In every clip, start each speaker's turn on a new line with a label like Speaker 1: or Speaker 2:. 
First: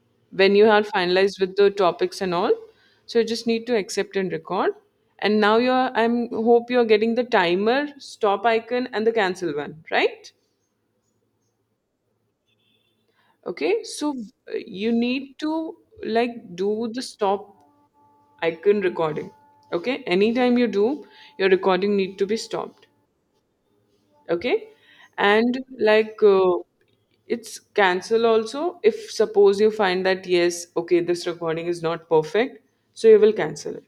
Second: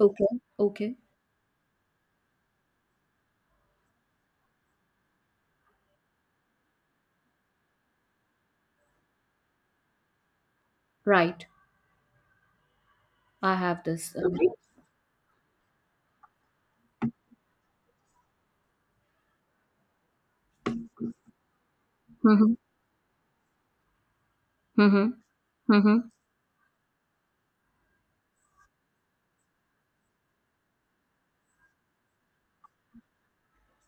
Speaker 1: Okay,
Speaker 2: When you have
Speaker 1: okay.
Speaker 2: finalized with the topics and all, so you just need to accept and record. And now you're I'm hope you're getting the timer stop icon and the cancel one, right?
Speaker 1: Right. I
Speaker 2: Okay,
Speaker 1: have
Speaker 2: so
Speaker 1: this. Okay.
Speaker 2: you need to, like, do the stop icon recording. Okay, anytime you do your recording need to be
Speaker 1: Mm-hmm.
Speaker 2: stopped. Okay. And
Speaker 1: Mm-hmm.
Speaker 2: like, it's cancel also if suppose you find that yes, okay, this recording is not perfect, so you will cancel it.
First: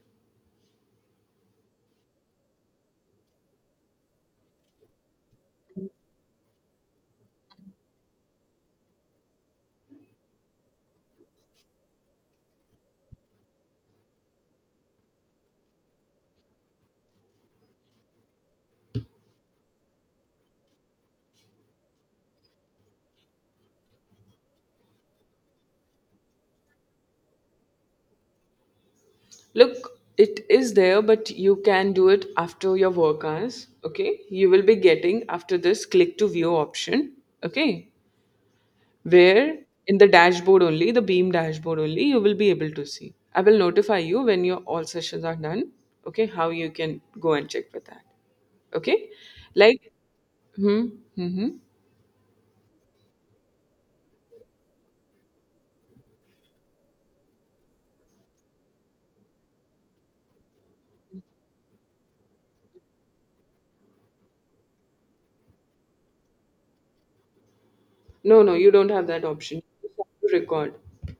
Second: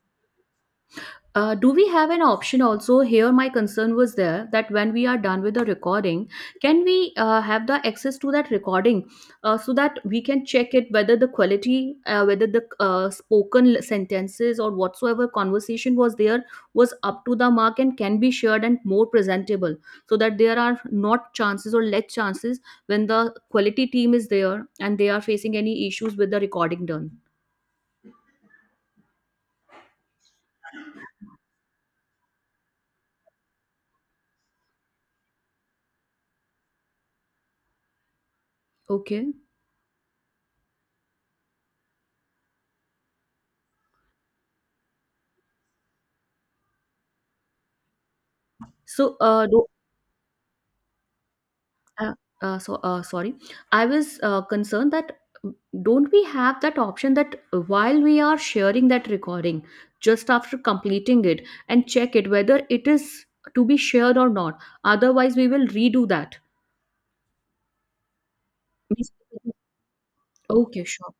Speaker 1: Do we have an option also? Here, my concern was there that when we are done with the recording, can we have the access to that recording so that we can check it whether the quality, whether the spoken sentences or whatsoever conversation was there was up to the mark and can be shared and more presentable, so that there are not chances or less chances when the quality team is there and they are facing any issues with the recording done.
Speaker 2: Look, it is there, but you can do it after your work hours. Okay. You will be getting after this click to view option. Okay.
Speaker 1: Okay.
Speaker 2: Where in the dashboard only, the beam dashboard only, you will be able to see. I will notify you when your all sessions are done. Okay. How you can go and check with that. Okay.
Speaker 1: So, uh,
Speaker 2: Like, hmm, hmm. hmm.
Speaker 1: Uh, Sorry, I was concerned that uh, don't we have that option that while we are sharing that recording just after completing it and check it whether it is to be shared or not, otherwise we will redo that.
Speaker 2: No, no, you don't have
Speaker 1: Means-
Speaker 2: that option. You just have to record.
Speaker 1: okay, sure.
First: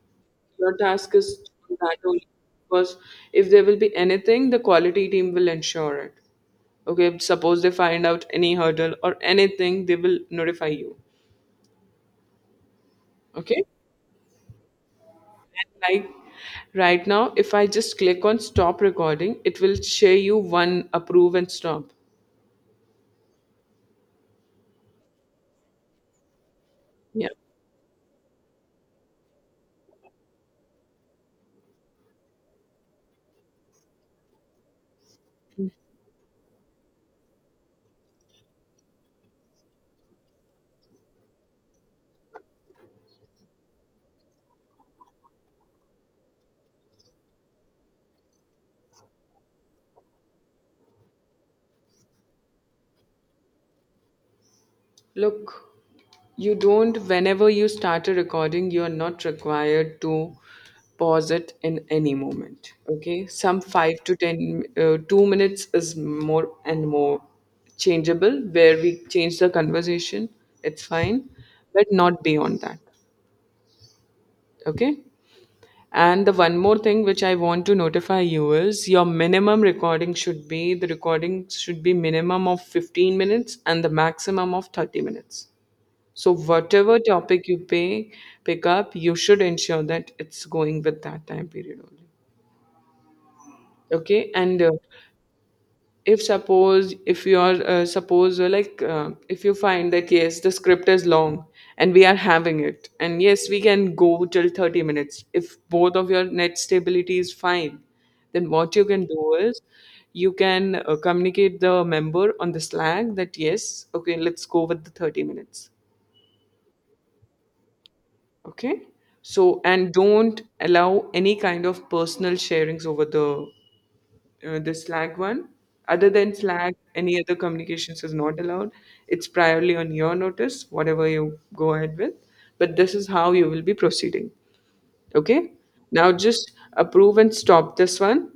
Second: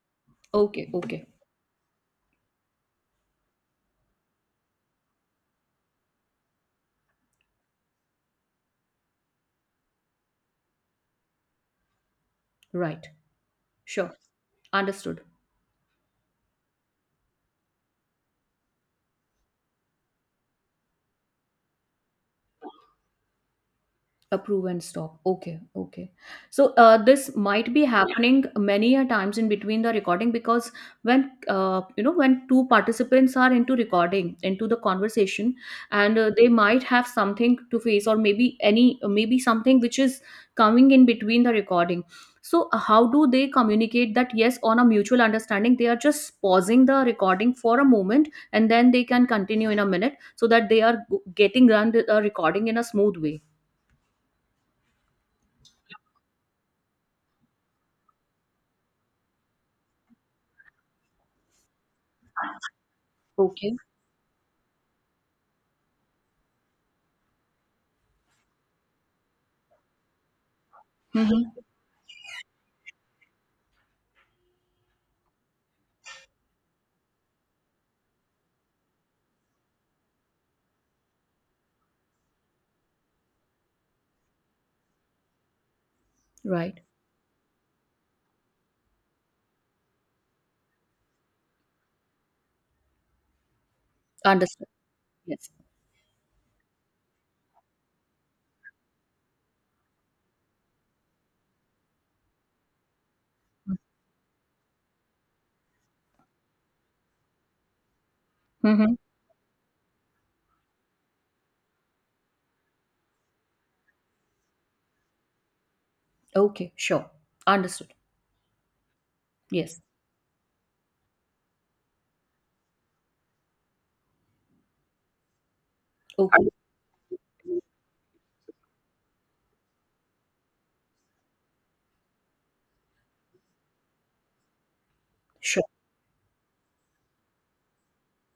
Speaker 2: Your
Speaker 1: Okay,
Speaker 2: task
Speaker 1: okay.
Speaker 2: is that only, because if there will be anything, the quality team will ensure it. Okay, suppose they find out any hurdle or anything, they will notify you.
Speaker 1: Right.
Speaker 2: Okay.
Speaker 1: Sure. Understood.
Speaker 2: Like, right now if I just click on stop recording it will share you one approve and stop.
Speaker 1: Approve and stop, okay, okay. So this
Speaker 2: Yeah.
Speaker 1: might be happening many a times in between the recording, because when you know when two participants are into recording, into the conversation, and they might have something to face, or maybe any, maybe something which is coming in between the recording. So how do they communicate that yes, on a mutual understanding they are just pausing the recording for a moment and then they can continue in a minute, so that they are getting run the recording in a smooth way.
Speaker 2: Look, you don't, whenever you start a recording you are not required to pause it in any moment. Okay, some
Speaker 1: Okay.
Speaker 2: 5 to 10, 2 minutes is more and more changeable where we change the conversation. It's fine.
Speaker 1: Mm-hmm.
Speaker 2: But not beyond that. Okay. And the one more thing which I want to notify you is your minimum recording should be, the recording should be minimum of 15 minutes and the maximum of 30 minutes. So
Speaker 1: Right.
Speaker 2: whatever topic you pay pick up, you should ensure that it's going with that time period only. Okay. And
Speaker 1: Understood. Yes.
Speaker 2: if suppose if you're suppose like if you find that yes, the script is long and we are having it, and yes, we can go till 30 minutes if both of your net stability is fine, then what you
Speaker 1: Mm-hmm.
Speaker 2: can do is you can communicate the member on the Slack that yes, okay, let's go with the 30 minutes.
Speaker 1: Okay. Sure. Understood.
Speaker 2: Okay. So,
Speaker 1: Yes.
Speaker 2: and don't allow any kind of personal sharings over the Slack one. Other than
Speaker 1: Okay.
Speaker 2: Slack, any other communications is not allowed. It's priorly on your notice, whatever you go ahead with. But this is how you will be proceeding. Okay?
Speaker 1: Sure.
Speaker 2: Now just approve and stop this one.